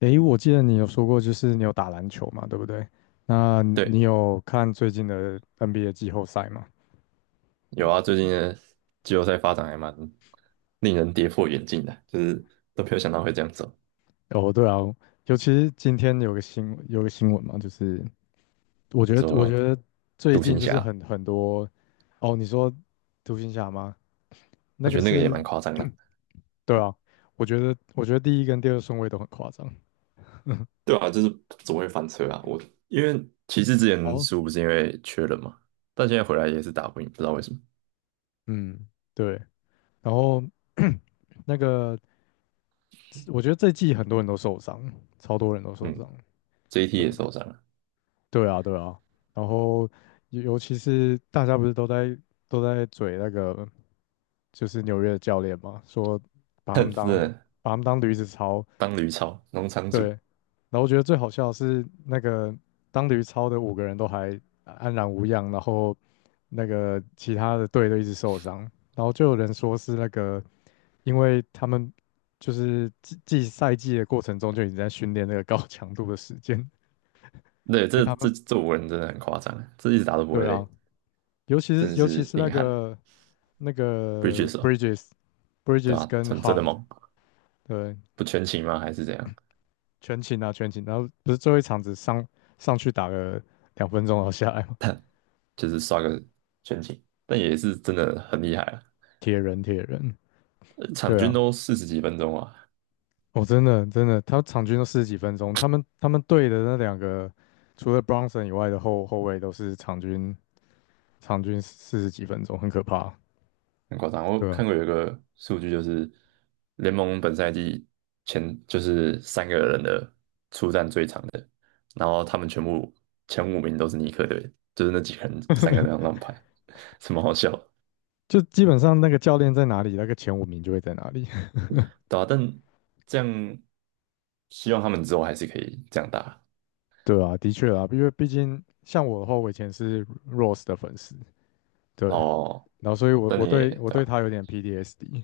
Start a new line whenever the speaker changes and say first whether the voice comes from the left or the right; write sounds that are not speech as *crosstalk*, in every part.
left: 诶，我记得你有说过，就是你有打篮球嘛，对不对？那你
right: 对，
left: 有看最近的 NBA 季后赛吗？
right: 有啊，最近的季后赛发展还蛮令人跌破眼镜的，就是都没有想到会这样走。
left: 哦，对啊，尤其是今天有个新闻嘛，我
right: 你
left: 觉得我
right: 说
left: 觉得最
right: 独
left: 近
right: 行
left: 就是
right: 侠，
left: 很多，哦，你说独行侠吗？那
right: 我觉
left: 个
right: 得那个也
left: 是，
right: 蛮夸张的，
left: *clears throat* 对啊，我觉得第一跟第二顺位都很夸张。
right: 对啊，就是总会翻车啊？我因为骑士之前
left: 哦，
right: 输不是因为缺人嘛，但现在回来也是打不赢，不知道为什么。
left: 嗯，对，然后 *clears throat* 那个我觉得这季很多人都受伤，超多人都受
right: 嗯
left: 伤。
right: ，JT
left: 对。
right: 也受伤了，
left: 对啊，对啊，然后尤其是大家不是都在嘴那个就是纽约的教练嘛，说
right: *laughs*
left: 把他们
right: 哼，真
left: 当
right: 的
left: 把他们当驴子操，
right: 当驴超农场主，
left: 对。然后我觉得最好笑的是那个当驴操的五个人都还安然无恙，然后那个其他的队都一直受伤，然后就有人说是那个因为他们就是季赛的过程中就已经在训练那个高强度的时间，
right: 对，
left: 所以
right: 这
left: 他
right: 这
left: 们
right: 这五个人真的很夸张啊，这一直打都不会
left: 对啊，
right: 累，
left: 尤其
right: 真的
left: 是尤其
right: 是
left: 是那
right: 硬汉
left: 个那
right: 不 r i d
left: 个 Bridges
right: 对
left: Bridges
right: 吧、啊？
left: 跟
right: 真的
left: Hard
right: 猛，
left: 对，
right: 不全勤吗？还是怎样？
left: 全勤啊全勤，然后不是最后一场只上去打了两分钟然后下来吗？
right: 就是刷个全勤，但也是真的很厉害啊，
left: 铁人铁人，
right: 场
left: 对
right: 均
left: 啊，
right: 都四十几分钟啊，
left: 哦，真的真的，他场均都四十几分钟，他们队的那两个除了 Bronson 以外的后卫都是场均四十几分钟，很可怕啊，
right: 很夸张。我
left: 对啊，
right: 看过有一个数据，就是联盟本赛季前就是三个人的出战最长的，然后他们全部前五名都是尼克队，就是那几个人三个人这样乱排，*laughs* 什么好笑的
left: 就基本上那个教练在哪里，那个前五名就会在哪里。
right: 对吧？但这样希望他们之后还是可以这样打
left: 对啊，的确啊，因为毕竟像我的话，我以前是 Rose 的粉丝，对，
right: 哦，
left: 然后所以我
right: 但
left: 我
right: 你也
left: 对我
right: 对
left: 对
right: 吧、
left: 他有点 PTSD。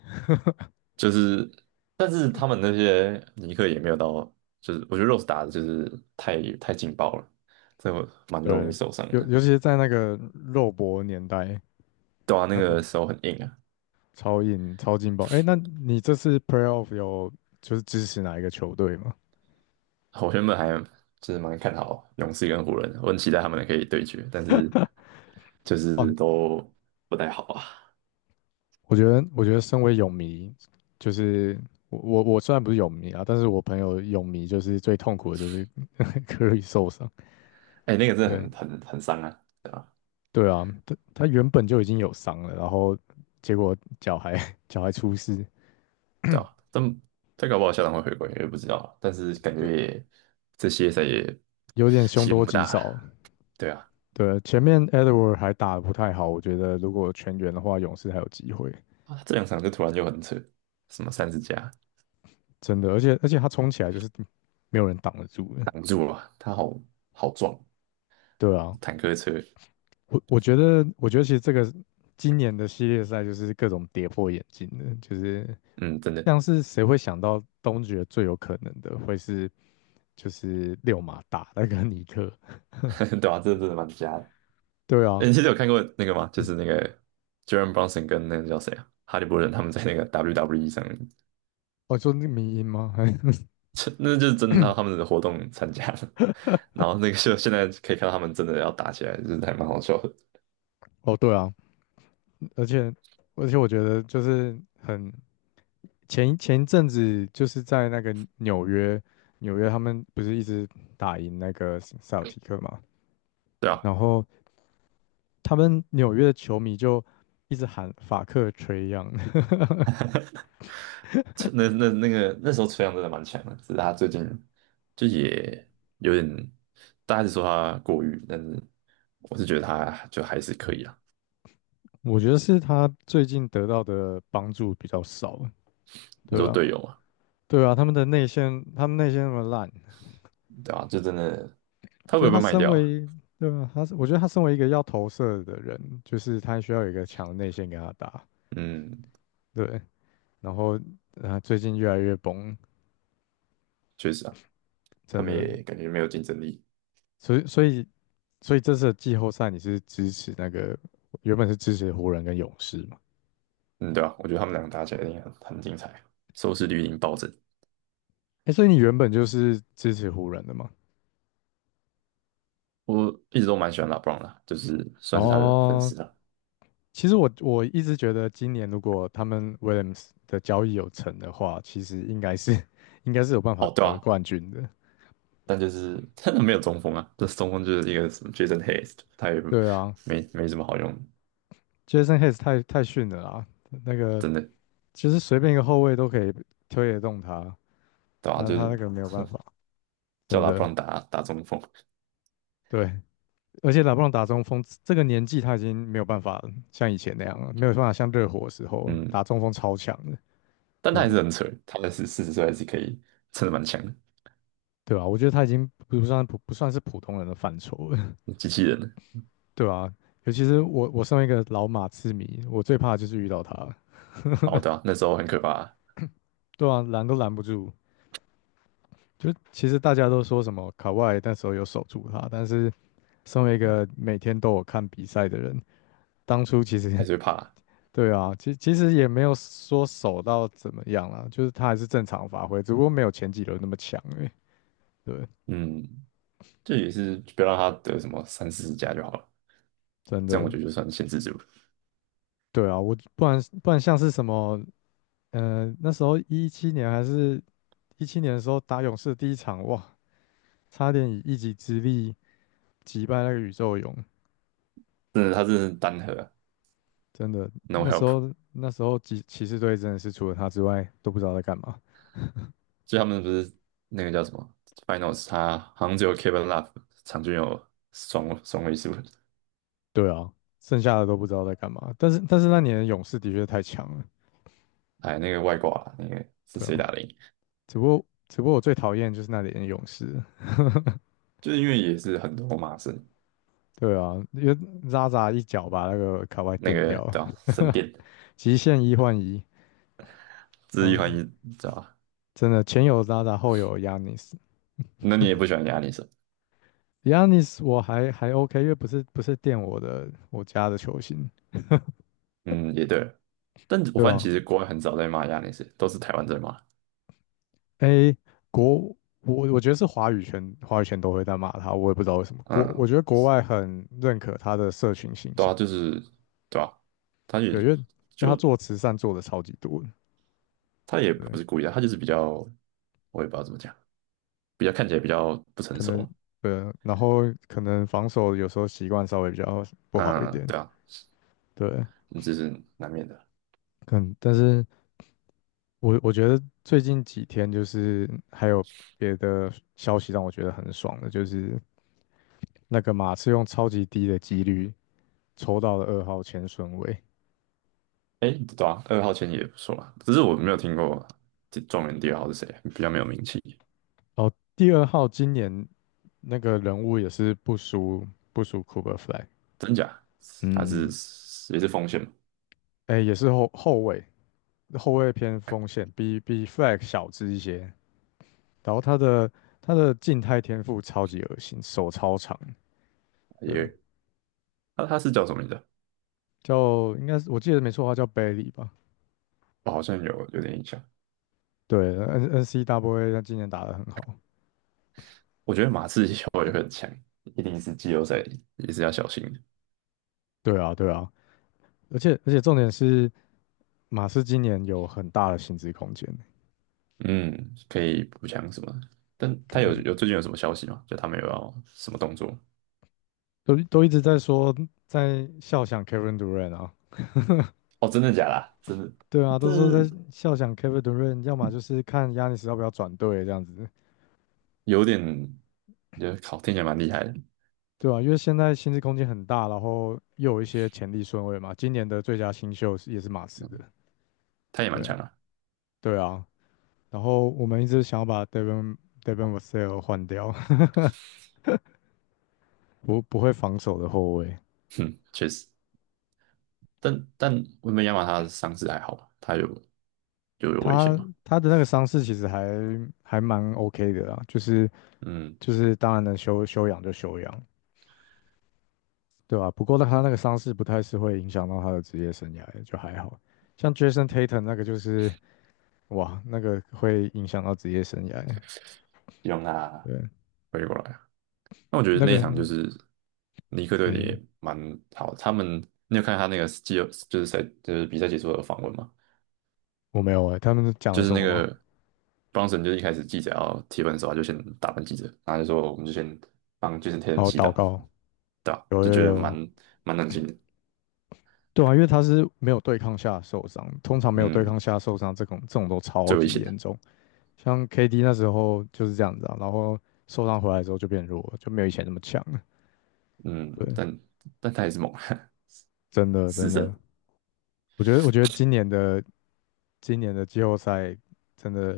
right: 就是，但是他们那些尼克也没有到，就是我觉得 Rose 打的就是太劲爆了，这
left: *laughs*
right: 蛮容易
left: 对，
right: 受伤
left: 尤
right: 的。
left: 尤其是在那个肉搏年代，
right: 对啊，那
left: 他的
right: 个手很硬啊。
left: 超硬超劲爆。哎，那你这次 Playoff 有就是支持哪一个球队吗？
right: 我原本还就是蛮看好勇士跟湖人的，我很期待他们可以对决，但是就是
left: 啊，
right: 都不太好啊。
left: 我觉得身为泳迷，就是我虽然不是泳迷啊，但是我朋友泳迷就是最痛苦的就是 *laughs* 可以受伤，
right: 哎、那个真
left: 对，
right: 的很伤啊，对啊，
left: 对啊，他他原本就已经有伤了，然后结果脚还 *laughs* 脚还出事，
right: 对啊，但再搞不好校长会回归，也不知道，但是感觉也这些赛也
left: 有点凶
right: 希望
left: 多
right: 不
left: 吉
right: 大
left: 少。
right: 啊，对啊。
left: 对啊，前面 Edward 还打得不太好，我觉得如果全员的话，勇士还有机会，
right: 啊，他这两场就突然就很扯，什么三十加
left: 真的。而且他冲起来就是没有人挡得住的。
right: 挡住了，他好好撞
left: 对啊，
right: 坦克车，
left: 我觉得其实这个今年的系列赛就是各种跌破眼镜的，就是
right: 嗯，真的，
left: 像是谁会想到东决最有可能的会是就是六马打那个尼克？
right: *laughs* 对啊，这真的蛮瞎的。
left: 对
right: 哎，
left: 啊，
right: 你记得有看过那个吗？就是那个 Jaren Brunson 跟那个叫谁啊，哈利波特他们在那个 WWE 上面，
left: 哦，就是那个迷因吗？还 *laughs*
right: 这那就是真的他们的活动参加了，*laughs* 然后那个就现在可以看到他们真的要打起来，就是还蛮好笑的。
left: 哦，对啊，而且而且我觉得就是很前一阵子就是在那个纽约，纽约他们不是一直打赢那个塞尔提克嘛，
right: 对啊。
left: 然后他们纽约的球迷就一直喊法克吹样。*laughs*
right: 吹那个那时候崔杨真的蛮强的，只是他最近就也有点，大家是说他过誉，但是我是觉得他就还是可以啊。
left: 我觉得是他最近得到的帮助比较少，
right: 你
left: 对
right: 说
left: 啊，
right: 队友嘛，
left: 对啊，他们内线那么烂。
right: 对吧、就真的他
left: 就
right: 会
left: 是
right: 不
left: 他
right: 会被卖
left: 身
right: 掉啊？
left: 为，对吧？他是，我觉得他身为一个要投射的人，就是他需要有一个强的内线跟他打，
right: 嗯，
left: 对。然后，啊，最近越来越崩，
right: 确实啊，他
left: 真
right: 们
left: 的。
right: 也感觉没有竞争力。
left: 所以，所以，所以这次的季后赛你是支持那个，原本是支持湖人跟勇士嘛？
right: 嗯，对啊，我觉得他们两个打起来一定很很精彩，收视率一定暴增。
left: 哎，所以你原本就是支持湖人的嘛？
right: 我一直都蛮喜欢拉布朗的，就是算是他的粉
left: 哦，
right: 丝了。
left: 其实我一直觉得今年如果他们 Williams 的交易有成的话，其实应该是 *laughs* 应该是有办法
right: 哦，对
left: 得
right: 啊，
left: 冠军的。
right: 但就是真的没有中锋啊，这中锋就是一个什么 Jason Hayes,他也
left: 对啊，
right: 没什么好用，
left: Jason Hayes 太逊了啦，那个
right: 真的，
left: 其实随便一个后卫都可以推得动他，
right: 对吧、
left: 那
right: 就是
left: 他那个没有
right: *laughs*
left: 办
right: 哼
left: 法，
right: 叫
left: 真
right: 他不
left: 的。
right: 让打中锋，
left: 对，而且拉布朗打中锋，这个年纪他已经没有办法像以前那样了，没有办法像热火的时候
right: 嗯，
left: 打中锋超强的，
right: 但他
left: 对，
right: 还是很扯，他还是四十岁还是可以，撑的蛮强的，
left: 对吧，我觉得他已经不算是普通人的范畴了，
right: 机器人。
left: *laughs* 对吧，尤其是我身为一个老马刺迷，我最怕的就是遇到他，
right: 哦，对啊，那时候很可怕，
left: 对啊，拦都拦不住。就其实大家都说什么卡哇伊那时候有守住他，但是身为一个每天都有看比赛的人，当初其实
right: 还是会怕，
left: *laughs* 对啊，其实也没有说守到怎么样啦，就是他还是正常发挥，只不过没有前几轮那么强而已。对，
right: 嗯，这也是不要让他得什么三四十加就好了，
left: 真
right: 这样
left: 的，
right: 我觉得就算限制住了。
left: 对啊，我不然不然像是什么，那时候一七年的时候打勇士第一场，哇，差点以一己之力击败那个宇宙勇，
right: 真的，他真的是单核啊
left: 真的，
right: ，no
left: 那时
right: help。
left: 候那时候骑士队真的是除了他之外都不知道在干嘛。
right: 就他们不是那个叫什么 Finals,他好像只有 Kevin Love 场均有双位数，
left: 对啊，剩下的都不知道在干嘛。但是那年的勇士的确太强了，
right: 哎，那个外挂啦那个是
left: 对
right: 谁
left: 啊。
right: 打的赢？
left: 只不过我最讨厌就是那年的勇士，
right: 就是因为也是很多骂神
left: 对啊，因为渣渣一脚把那个卡哇伊
right: 那
left: 垫
right: 个
left: 掉了，
right: 对吧、神殿，
left: *laughs* 极限一换一，
right: 这
left: 然
right: 是一
left: 后
right: 环一知道吧？
left: 真的前有渣渣，后有 Yanis。
right: 那你也不喜欢亚尼斯，
left: Yanis 我还 OK，因为不是垫我家的球星，
right: 嗯，也对但我
left: 对
right: 发现
left: 啊。
right: 其实国外很少在骂亚尼斯，都是台湾在骂。
left: 诶，国我觉得是华语圈都会在骂他，我也不知道为什么。我
right: 嗯，
left: 觉得国外很认可他的社群形
right: 对
left: 象。
right: 啊，就是对啊，他也
left: 有因为因为他
right: 就
left: 做慈善做的超级多的，
right: 他也
left: 对，
right: 不是故意的，他就是比较，我也不知道怎么讲，比较看起来比较不成
left: 可能
right: 熟。
left: 对啊，然后可能防守有时候习惯稍微比较不好一
right: 嗯，
left: 点，
right: 对啊，
left: 对，
right: 这是难免的。
left: 但是我觉得最近几天就是还有别的消息让我觉得很爽的，就是那个马刺用超级低的几率抽到了二号前顺位。
right: 哎，对啊，二号签也不错啊，只是我没有听过这状元第二号是谁，比较没有名气，
left: 哦，第二号今年那个人物也是不输 Cooper Flag，
right: 真假？他是
left: 嗯，
right: 也是锋线嘛，
left: 哎，也是后卫，后卫偏锋线，比 Flag 小只一些。然后他的静态天赋超级恶心，手超长。对，
right: 也他是叫什么名字啊
left: 叫应该是我记得没错的话叫 Bailey 吧？
right: 我好像有点印象。
left: 对，NNCWA 他今年打得很好。
right: 我觉得马刺以后也会很强，一定是季后赛也是要小心的。
left: 对啊，对啊，而且重点是马斯今年有很大的薪资空间，
right: 嗯，可以补强什么的但
left: 可
right: 他有
left: 能
right: 有最近有什么消息吗？就他们有要什么动作？
left: 都一直在说在笑想 Kevin Durant 啊。
right: 哦，真的假的啊？真的，
left: 对啊，
right: 这
left: 都说在笑想 Kevin Durant，要么就是看 Yan 要不要转队这样子。
right: 有点，觉得靠，听起来蛮厉害的，
left: 对啊，因为现在薪资空间很大，然后又有一些潜力顺位嘛。今年的最佳新秀是也是马刺的，
right: 他也蛮
left: 对，
right: 强啊。
left: 对啊。然后我们一直想要把 Devin Vassell 换掉，*laughs* 不会防守的后卫。
right: 嗯，确实，但温本亚马他的伤势还好吧？他有就有危险
left: 他
right: 嘛？
left: 他的那个伤势其实还蛮 OK 的啦，就是
right: 嗯，
left: 就是当然能休养就休养，对吧，不过他那个伤势不太是会影响到他的职业生涯的，就还好。像 Jason Tatum 那个就是哇，那个会影响到职业生涯，
right: 希望他
left: 对。
right: 回过来啊。那我觉得
left: 那
right: 那一
left: 个
right: 场就是尼克队的
left: 嗯，
right: 也蛮好，他们你有看他那个季后就是赛就是比赛结束的访问吗？
left: 我没有哎，他们讲了
right: 就是
left: 什
right: 那
left: 么吗？
right: 个 Brunson 就是一开始记者要提问的时候，他就先打断记者，然后就说我们就先帮 Jason Tatum
left: 然后
right: 祈
left: 祷
right: 祷，
left: 告，
right: 对吧？
left: 有
right: 就
left: 有
right: 觉得
left: 有
right: 蛮
left: 有
right: 蛮冷静的，
left: 对啊，因为他是没有对抗下受伤，通常没有对抗
right: 嗯，
left: 下受伤这种都超
right: 最危
left: 级
right: 险的，
left: 严重，像 KD 那时候就是这样子啊，然后受伤回来之后就变弱了，就没有以前那么强了。
right: 嗯，
left: 对，
right: 但他也是猛，
left: 真
right: *laughs*
left: 的
right: 死
left: 真的，
right: 神。
left: 我觉得我觉得今年的今年的季后赛真的，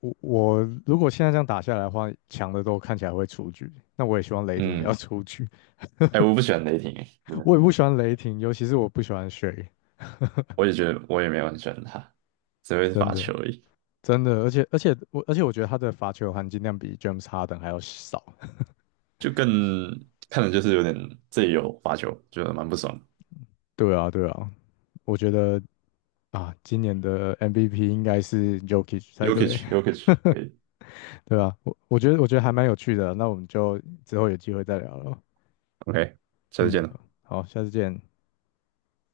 left: 我如果现在这样打下来的话，强的都看起来会出局，那我也希望雷霆也要
right: 嗯，
left: 出局，
right: 哎、我不喜欢雷霆、
left: *laughs* 我
right: 嗯，
left: 也不喜欢雷霆，尤其是我不喜欢 SGA。
right: 我也觉得我也没有很喜欢他，只会
left: 真
right: 罚
left: 的。
right: 球而已，
left: 真的，而且我觉得他的罚球含金量比 James Harden 还要少。*laughs*
right: 就更看的就是有点这里有罚球，觉得蛮不爽。
left: 对啊，对啊，我觉得啊，今年的 MVP 应该是 Jokic 才对，
right: Yokich，Yokich，可以
left: *laughs* 对啊，我觉得还蛮有趣的，那我们就之后有机会再聊了。
right: ，OK,下次见
left: 嗯，
right: 了。
left: 好，下次见。